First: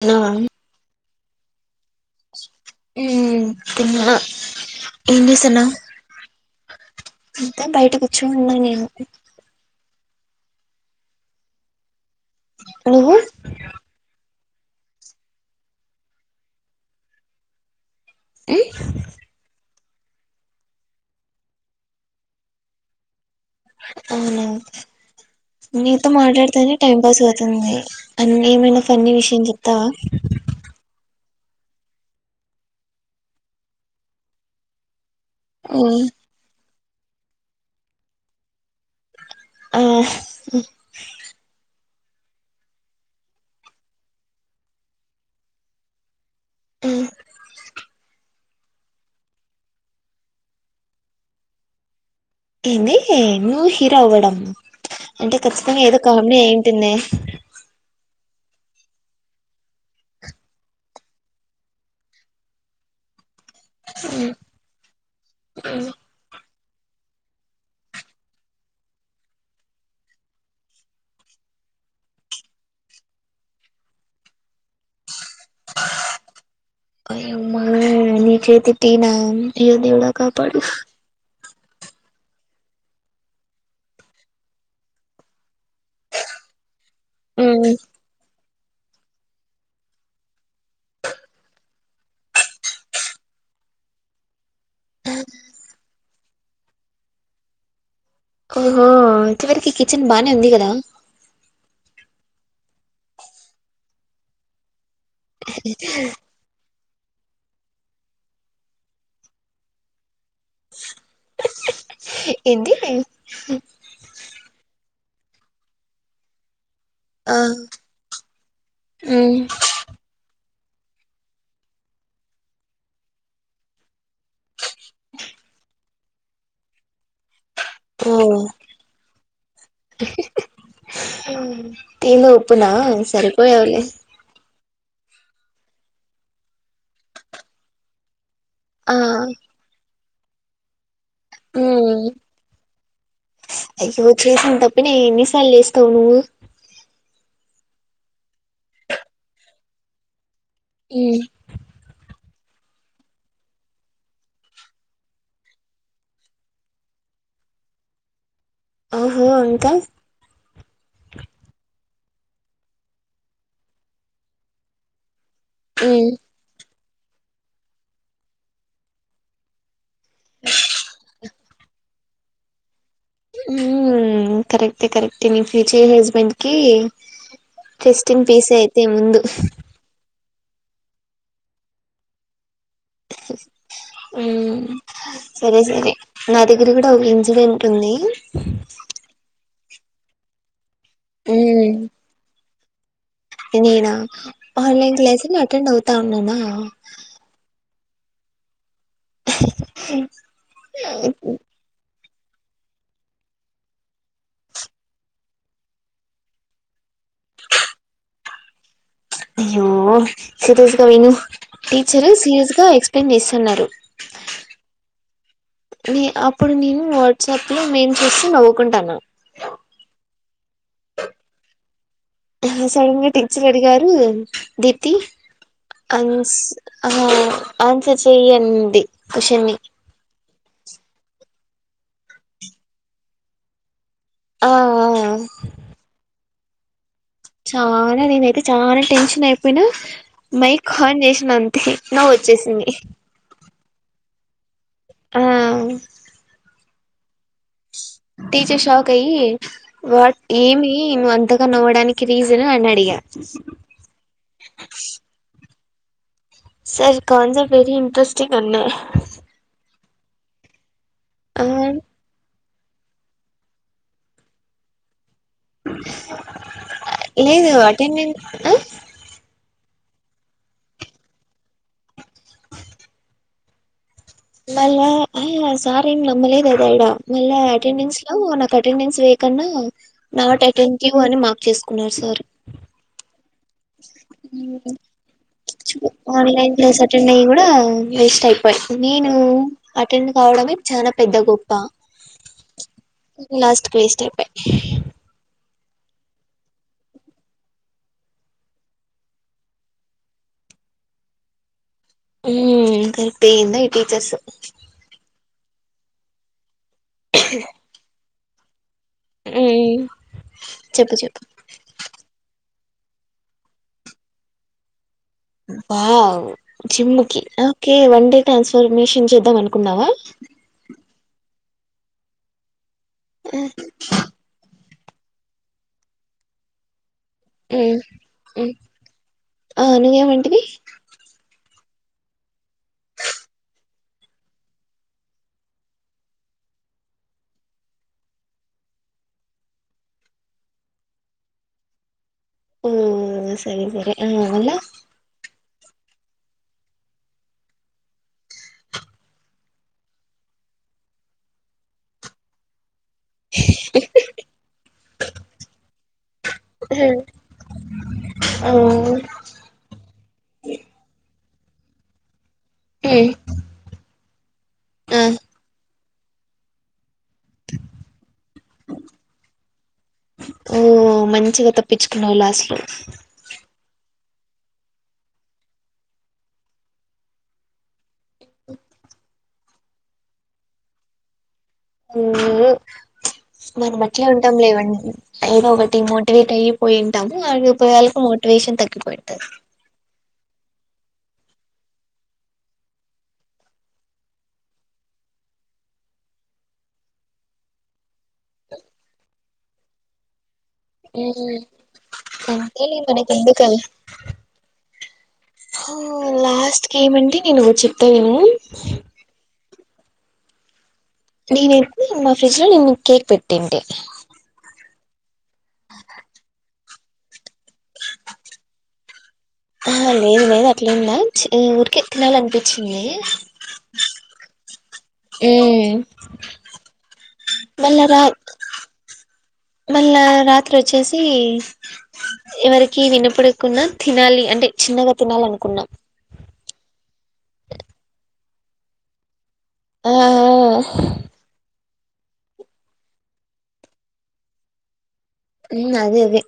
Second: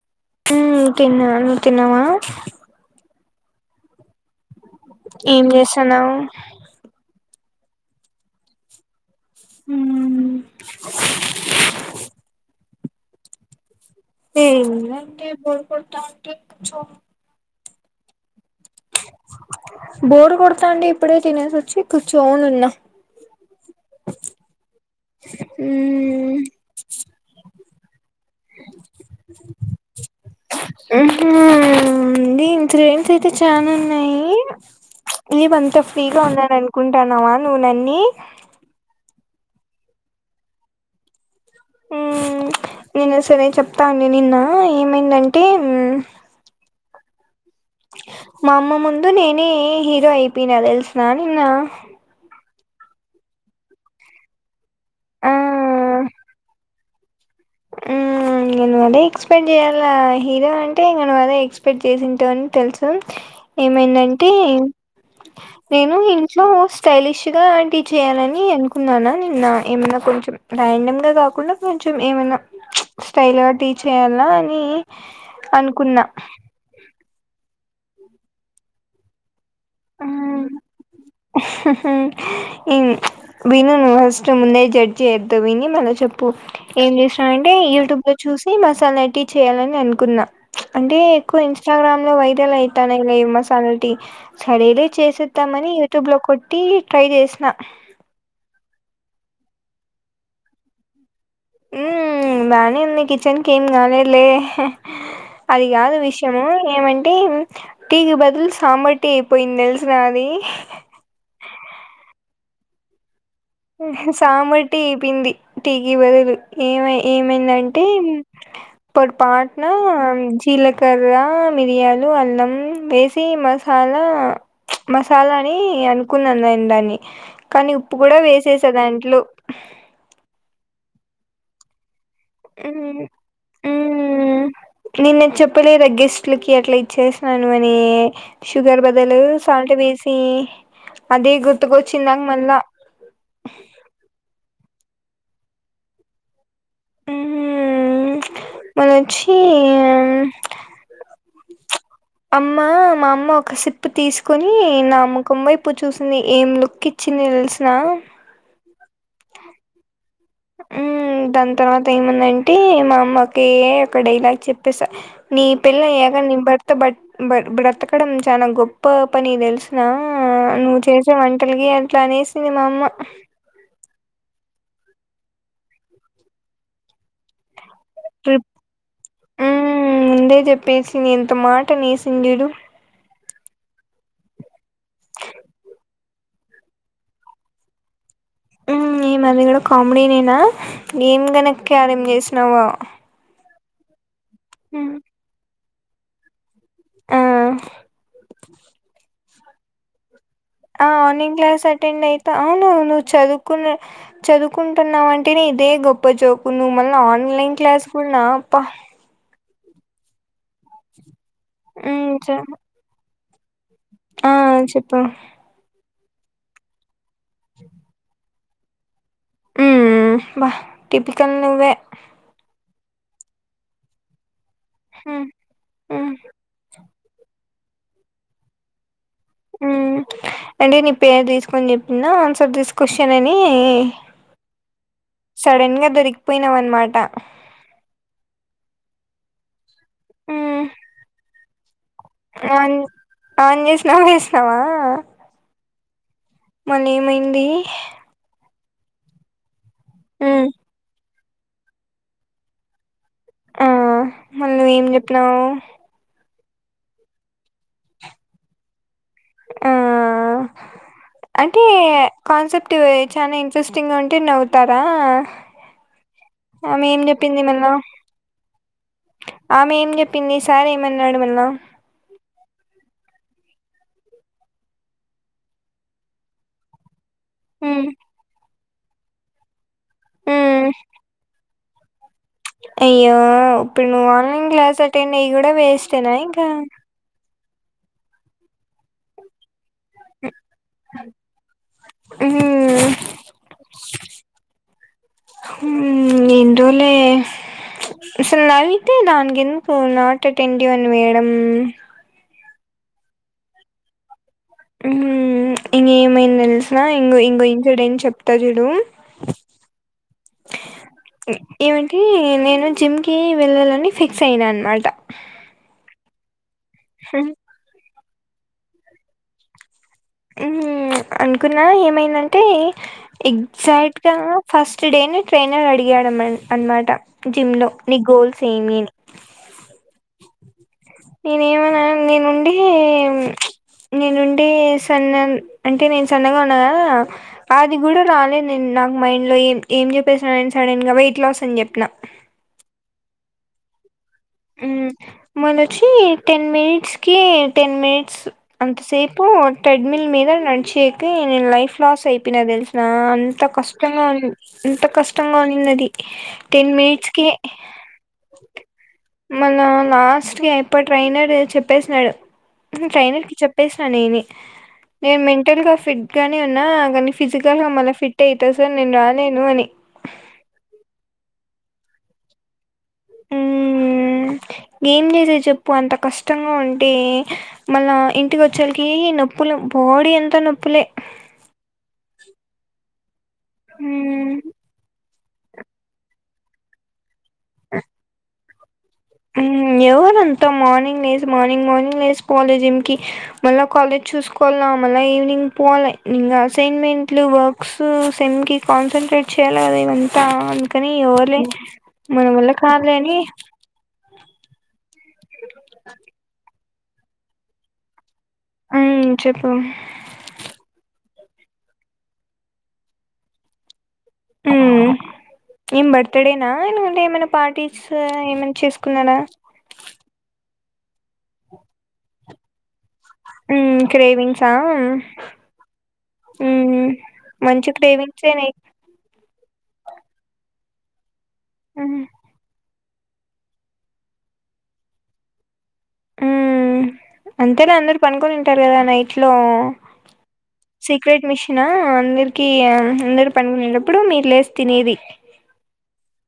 అ తిన్నను తినవా తిన్న ఏం చేసాన్నావు అంతే బయట కూర్చొని ఉన్న నేను హు ఓహో ఏ ఇంగ్ బోర్ కొడ్తా ఉంటే కూచో డి బోర్డు కొడతా అండి ఇప్పుడే తినేసి వచ్చి కూర్చోను ఉన్నా అవునా నీతో మ్మ్ మాట్లాడుతేనే టైం పాస్ అవుతుంది అన్న ఏమైనా ఫన్నీ విషయం చెప్తావా డి ఇంతలో ఏంస్ అయితే చాాల ఉన్నాయి ఇది బంత ఫ్రీగా ఉంన్నా కుంటాన్నావా నువ్వునన్ని ఆ మ్ నేను సరే చెప్తా అండి నిన్న ఏమైందంటే మ్ మా అమ్మ ముందు నేనే హీరో అయిపోయిన తెలిసిన నిన్న ఏంది న్యూ హీరో అవ్వడం అంటే ఖచ్చితంగా ఆ ఏదో కామెడీ అయింటది నేను అదే ఎక్స్పెక్ట్ చేయాల హీరో అంటే నను అదే ఎక్స్పెక్ట్ చేసింటో అని తెలుసు ఏమైందంటే నేను ఇంట్లో స్టైలిష్గా టివి చేయాలని అనుకున్నాను నిన్న, ఏమన్నా కొంచెం ర్యాండమ్గా కాకుండా కొంచెం ఏమన్నా స్టైల్ గా టీ చేయాల అని అనుకున్నా అయ్య ఉమా నిచేతి టీ నా అయ్యో దేవుడా కాపడు విను నువ్ ఫస్ట్ ముందే జడ్జి చేయ్యద్ద్ద విని మళ్ళ చెప్పు ఏం చేసినా అంటే మ్మ్ యూట్యూబ్ లో చూసి ఈ మసాలా టీ చేయాలని అనుకున్నా అంటే ఎక్కువ ఇన్ ఇన్స్టాగ్రామ్ లో వైరల్ అవుతానే లే మసాలటీ సడేలే చేసేస్తామని యుట్యూబ్ లో కొట్టి ట్రై చేసిన హ ఇంతవరకు కిచెన్ బానే ఉంది కదా బానే ఉంది కిచెన్కి ఏం కాలేదులే అది కా దు విషయమ ఏమంట అంటే టీకి బదులు సాబ టీ అయిపోయింది తెలిసిన అది ఏది సామటి ప్పింది టీకిీ బదులు ఏమ ఆ ఏమైందంటే మ్మ్ పొరపాటన జీలకర్ర మిరియాలు అల్లం వేసి మసాలా మసాలాని అను కున్నంటన్ని కానీ ఉప్పు కూడా ఓ వేస్ట్ చేసా దాంట్లో అ తంద ఒప్పునా మ్మ్ సరిపో ఎవలే మ్మ్ నిన్న చెప్పలేద గెస్ట్లకి అట్లా ఇచ్చేసినను అని షుగర్ ఆ బదులు సాల్ట్ వేస్ ఫ అది ఉమ్ గుర్తుకొచ్చిందాక మళ్ళా ఇ ఎన్ని సర్లుచేస్తావు నువు మనచ్చ ఏ అమ్మ మా అమ్మ ఒక సిప్ తీసుకుొని నామ్ ముఖం వైపు చూసింది ఏం లుక్ ఇచ్చింది తెలిసిన ఓహో అంకల్ దాని తర్వాత ఏముందంటే మా అమ్మక ఒక డైలాగ్ చెప్పేస నీ పిల్ ఉమ్ ఎగ నింబర్ బట్ బ బ్రతకడం చాలా గొప్ప పని తెలుసు నా నువ్వు చేసే వంటలకి పట్లా అనేసిన మామ కరెక్టే కరెక్టే నీ ఫ్యూచర్ హస్బెండ్కిి టెస్టింగ్ ట్రిప్ పీస్ అయితే ముందు జెప్పేసి ఎంత మాట అనేసింది జూడు ఉ సరే సరే నా దగ్గర గుడా ఒగ ఇన్సిడెంట్ ఉంది ఊ ఈమది గుడా కామెడీ నేనా ఏమ్ గనక్యారం చేసినావొ ఏ నినా ఉమ్ ఆన్లైన్ క్లాస్ కి అటెండ్ అవు తా ఉన్నానా ఆ అ ఆ ఆన్లైన్ క్లాస్ అటెండ్ అయి త అవును నువ్వు చదువుకున్న చదువుకుంటున్నావంటేనే ఇదే గొప్ప జోకు నువ్వు మళ్ళీ ఆన్లైన్ క్లాస్ కూడా నా అబ్బా అయ్యో సీరియస్ గా విను ఉమ్ టీచరు చె- సీరియస్ గా ఎక్ప్లెయిన్ చేసి అన్నారు ఆ చెప్పు నీ అప్పుడు నేను చెప్పల మేము చూసి నవ్ కుంటన్నాం ఉమ్ బా టిపికల్ నువ్వే ఇంగ సడన్ గా టీచర్ అడిగారు దిప్తి ఉమ్ ఉమ్ అన్స్ అహ ఆన్సర్ చెయ్యి అనింది అ అంటే నీ పేరు దీసుకొని చెప్పిందా ఆన్సర్ దిస్ క్వశ్చన్ అని ఆ సడన్ గా దొరికి పోయినవ్ అనమాట చాలా నేనైతే చాలా టెన్షన్ అయిపోయినా మైక్ ఖాన్ జేసినా అం తిహి వన్ ఆన్ జేసినావ ఎసి నావా ఆ మన్నేమైం ంది షాకయ్యి వాట్ ఏమి నువ్వు అం రిటర్న్ అవ్వడానికి రీసన్ అని అడిగా ఆ మళ నువ్వ ఏం చెప్పినావు సార్ కాన్స వెరి ఇంట్రెస్టింగ్ అన్నా ఆ ఆ అంటే కాన్సెప్ట్ అ చాలా ఇంట్రెస్టింగ్గా ఉంటే నవ్వుతారా ఆమె ఏం చెప్పింది లేదు మళ్ళా అటెండె ఆమె ఏం చెప్పింది సార్ ఏమన్నాడు నను మళ సారీ ఎం నమ్మలేదు అది ఆడ మళ్ళా మ్మ్ అటెండెన్స్ లో నాకా అటెండెన్స్ వేకున్నా నాట్ మ్మ్ అటెంటివ్ అని మార్క్ చేసు కులార్ సార్ అయ్యో ఇప్పుడు నువ్వు ఆన్లైన్ క్లాస్ అటెండ్ అయ్య కూడా వేస్టయినా ఇంకా ఆన్లైన్ క్లాస్ అటెండ్ అయ్యి కూడా వేస్ట్ అయిపోయి నేను అటెండ్ కావడమే చాలా పెద్ద గొప్ప మ్మ్ లాస్ట్ కి వేస్ట్ అయిపోయి మ్మ్ ఏందో లే అసలు లైట్ దానికెందుకు ఫోను నాట్ అటెంటివ్ అని మేడం ఉ నాకైతే ఏందో ఈ టీచర్స్ మ్మ్ నిన్న ఏమైందో తెలుస ఇంగు ఇంగు ఇన్సిడెంట్ చెప్పు తరుడు ఉమ్ చెప్పు చెప్పు ఏమింటి నేను జిమ్కి వెళ్ళాలని ఫిక్స్ అయినా అనమాట వావ్ జిమ్కి మ్మ్. ఓకే వన్డే ట్రాన్స్ఫర్మేషన్ చేద్దాం అనుకున్నావా హ అంటే పకున ఏమైందంటే ఎగజాక్ట్ కా ఫస్ట్ టుడేనే ట్రైనర్ అడిగాడు అనమాట జిమ్నోలో ని గోల్స్ ఏమి అని ఆ నువ్వేమంటివి నేనేమ మ నేనుండి నేనుండి సన్న అంటే నేను సన్నగా ఉన్నాను కదా అది కూడా రాలేదు నేను నాకు మైండ్లో ఏం ఏం చెప్పేసా నేను సడెన్గా వెయిట్ లాస్ అని చెప్పిన ఓ సరే సరే ఆ అలా మనచ్చి టెన్ మినిట్స్కి టెన్ మినిట్స్ అంతసేపు ట్రెడ్మిల్ మీద నడిచేయక నేను లైఫ్ లాస్ అయిపోయిన తెలుసు అంత కష్టంగా ఉ అంత కష్టంగా ఉనింది అది టెన్ మినిట్స్ కి ఆ ఆ లాస్ట్కి అయిపో ట్రై అనాడు చెప్పేసినాడు హ్మ్. ట్రైనర్ కి చెప్పేసిన నేని ఆ నేను మెంటల్ కాస్త ఫిట్ గానే ఉన్నా కాని ఫిజికల్గా మళ్ళ ఫిట్ అవుత సార్ నేను రాలేను అని పిచ్చుకునలాస్లు ఉ ఏమ్ చేసే చెప్పు అంత కష్టంగా ఉంటే మళ్ళ ఇంటికి వచ్చలకి నొప్పులు బాడీ ఎంత నొప్పులే ఓ మనం అట్లే మ్మ్ ఉంటాం లేవండి అయిదో ఒకటి మోటివేట్ అయ్యపోయింటాం ళకు మోటివషన్గ పో హ్మ్మ్ ఎవరంట మొత్తం మార్నింగ్ లేచ మార్నింగ్ మార్నింగ్ లేసి పోవాలేజ్ంకి మళ్ళా కాలేజ్ చూసుకోవాలా మళ్ళీ ఈవినింగ్ పోవాలి ఇంకా అసైన్మెంట్లు వర్క్స్ సినిమ్కి కన్సె్రేట్ చాలదిైవంతా అందుకని ఎవలే మన మల్ళ అంతేలే మనకి కావాలని ఎందుకు అవి లాస్ట్ ఏమంటడి నేను చెప్తావేమో ఆయ్ చెప్ స నేనైతే మా ఫ్రిడ్జ్ లో నిన్న కేక్ పెట్టటింటి హ్మ్మ్ ఏం బర్త్డేనా ఎందుకంటే ఏమైనా పార్టీస్ ఏమైనా చేసుకున్నారా ట్లీ ఊరికె ఎకినాాల అనిపించింది ఉ క్రేవింగ్సా హ్మ్మ్ హ్మ్. మంచి మళ్ళ రా క్రేవింగ్సే నైట్ మళ్ళా రాత్రి ఇక్క వచ్చేసి అ వినపడుకున్న తినాలి అంటే చిన్నగా తినాలి అనుకున్నాం ఉ అంతేలా అందరుూ పనుకొనింటారు కదా నైట్ ఆ సీక్రెట్ మిషన్ ఆ అందర్కి అందర్ పనిక్వోయెటప్పుడు మీర్ లేస్ తినేది మ్ అదే అదె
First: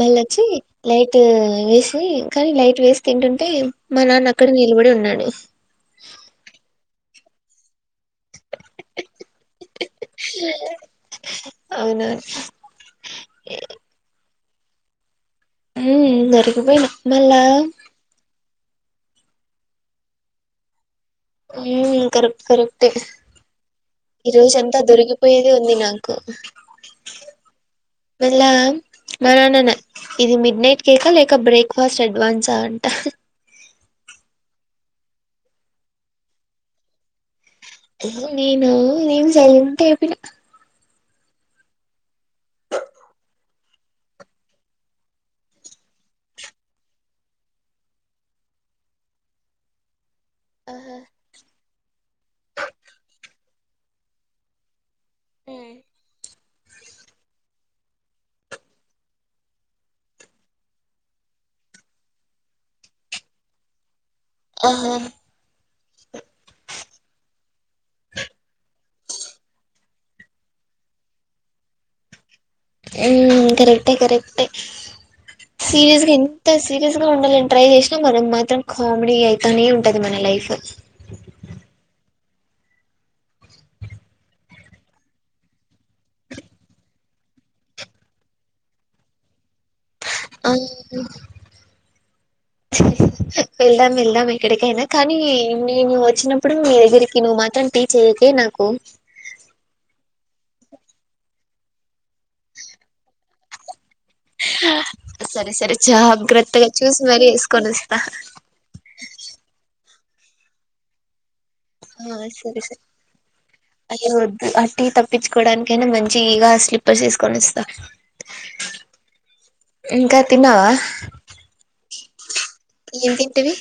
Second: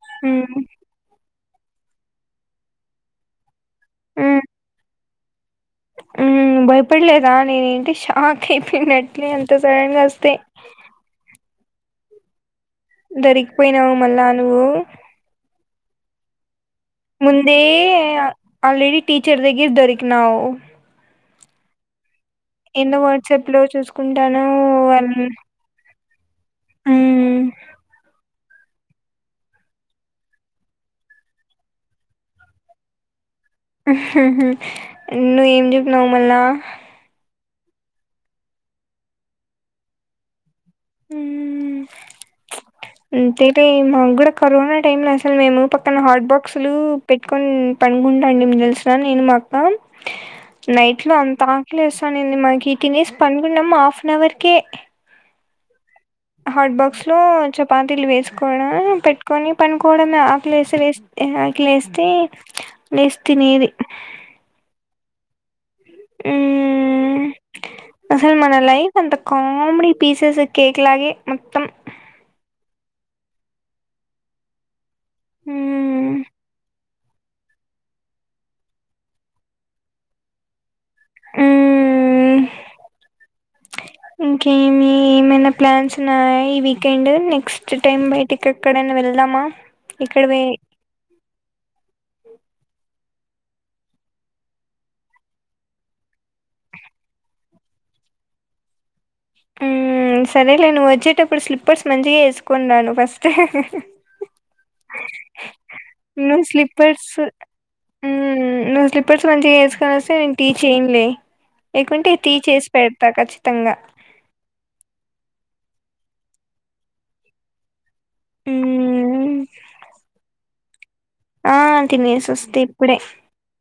మళ్ళొచ్చి హ్మ్. లైట్ వేసీ కాన్ లైట్ వేసి తింటుంటే మా నాన్న అక్కడె నిలబడి ఉన్నాడు మ్ బయ్ పడ్ లేదా నేన్ ఏంటి షాక్ అయిపోయినట్లే అంత సడన్ గా అస్తే ఔనా దొరికిపోయినావ్ మళ్ళా ఊ మ్ దొరికిపోయిన ముందే ఆల్రెడి టీచర్ దగ్గర్ దొరికినావ్ మ్ కర్ ఎంద వాట్సాప్ లో చూసుకుంటానో వాళ్ అ మ్ లా మా నాన్నన ఇది మిడ్ నైట్ కేకా లేక బ్రేక్ఫాస్ట్ అడ్వాన్సా అంట నువ్ ఏం చెప్పినవ్ మళ్ళా నేను నేన్ సైలెంట్ ఐపొయ్న ఉ అంతేలె మాక్ గుడా కరోనా టైమ్ ల అసలు మేము పక్కన హాట్ బాక్స్లులూ పెట్కొన్ పడుకుంటామిన్ తెలుస నేను మా అక్క ఆహా నైట్ లొ అంత ఆకలిసాంది మాకి తినేసి పన్ కున్నమ్ హఫన్ హవర్ కే ఉమ్ హాట్ బాక్స్లో చపాతీలు వేసుకోవడ పెట్టుకొని పడుకోవడమే ఆకలేసి వేస్ ఆకలేస్తే లేసి తినేది ఆహా మ్ అసల్ మన లైఫ్ అంత కామెడి పీసెస్ కేక్ లాగే మొత్తం ఉ కరెక్టే కరెక్టె సీరియస్ గ మ్మ్ ఎంత సీరియస్ ఉండలని ట్రై చేసినా మనం మాత్రం కామెడీ అయితనే ఉంటది మన లైఫ్ లొ మ్ ఇంకేమీ ఏమైనా ప్లాన్స్ ఉన్నాయా ఈ వీకెండ్ నెక్స్ట్ టైమ్ బయటిక్ ఎక్కడైన వెళ్దామా ఇక్కడ వే అవునా వెళ్దాం వెళ్దాం ఎక్కడికైనా కానీ నేను ఒచ్చినప్పుడు నీ దగ్గరికి నువ్ మాత్రం టీచ్ ఎయ్యకే నాకు మ్ సరేలే నువ్వు ఒచ్చేటపుడు స్లిప్పర్స్ మంచిగా ఏసుకొన్ రా ను ఫస్ట్ హ హ హ సరే సరే నువ్ జాగ్రత్తగా చూసి స్లిపర్స్ మరీ వేసుకొని వస్తా మ్ నువ్ స్లిపర్స్ మంచిగ ఏసుకొన్ ఒస్ నేను టిజ్ చేయనలే లేకుంటే ఆ టీ చేసి పెడతా ఖచ్చితంగా అ టి తప్పించుకోవడానికైనా మంచి ఇగ స్లిప్పర్స్ వేసుకొని వస్తా మ్మ్ ఇంకా తిన్నావా ఆ తినేసి వస్తీ ఇప్పుడే ఏం తింటివి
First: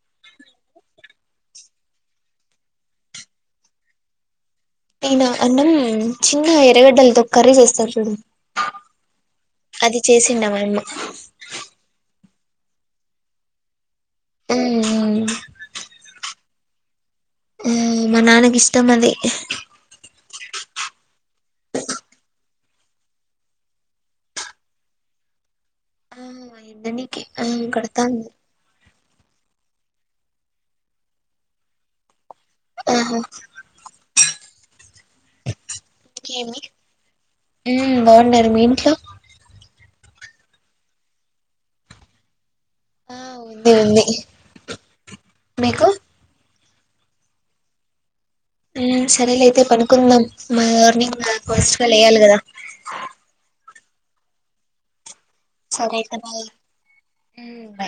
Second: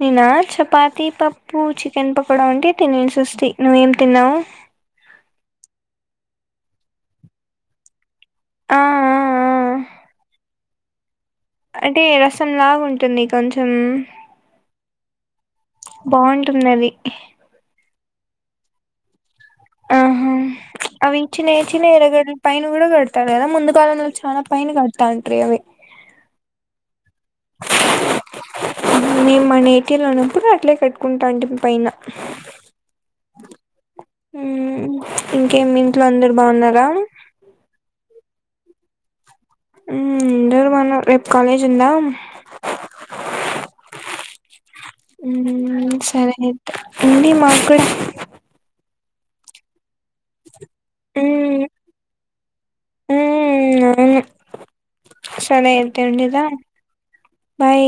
నేనా చపాతి పప్పు చికెన్ పకోడా ఉంటే తినేసి వస్తి నువ్వేం తిన్నావు నేనా అన్నం చిన్న ఎర్రగడ్డలతో కర్రీ చేేస్తారు చూడు ఆ ఆ ఆ అది చేసిండ మైమ కొంచెం లావు ఉంటుంది కొంచెం ఉ ఉ ఉ టున్నది ఉ మా నాన్నకి ఇష్టం అది ఉ అవి చిన్న చిన్న ఎర్రగడ్డల్ పైన కూడా కడతారు కదా ముందు కాలంలో చాలా పైన కడతాంట్రీ అవి నని అవును కడతాను నేను మనేటీలు ఉన్నప్పుడు అట్లే కట్టుకుంటా అంటమి పైన ఆహా ఇంకేమి ఇంట్లో అందరు ఇంకేమి బాగున్నారా ఉమ్ బాగున్నారు మీ ఇంట్లో [inaudible] రేపు కాలేజ్ ఉందా ఆ ఉంది ఉంది మీకు ఉమ్ సరే అయితే ఉంది మాక్కూడా సరేలేతే పను కుందాం మార్నింగ్ నాకు ఉమ్ పస్కల్ వేయ్యాలి కదా ఉమ్ సరే ఎంత అయితే బాయ్ ఎండిళ్ళా బాయ్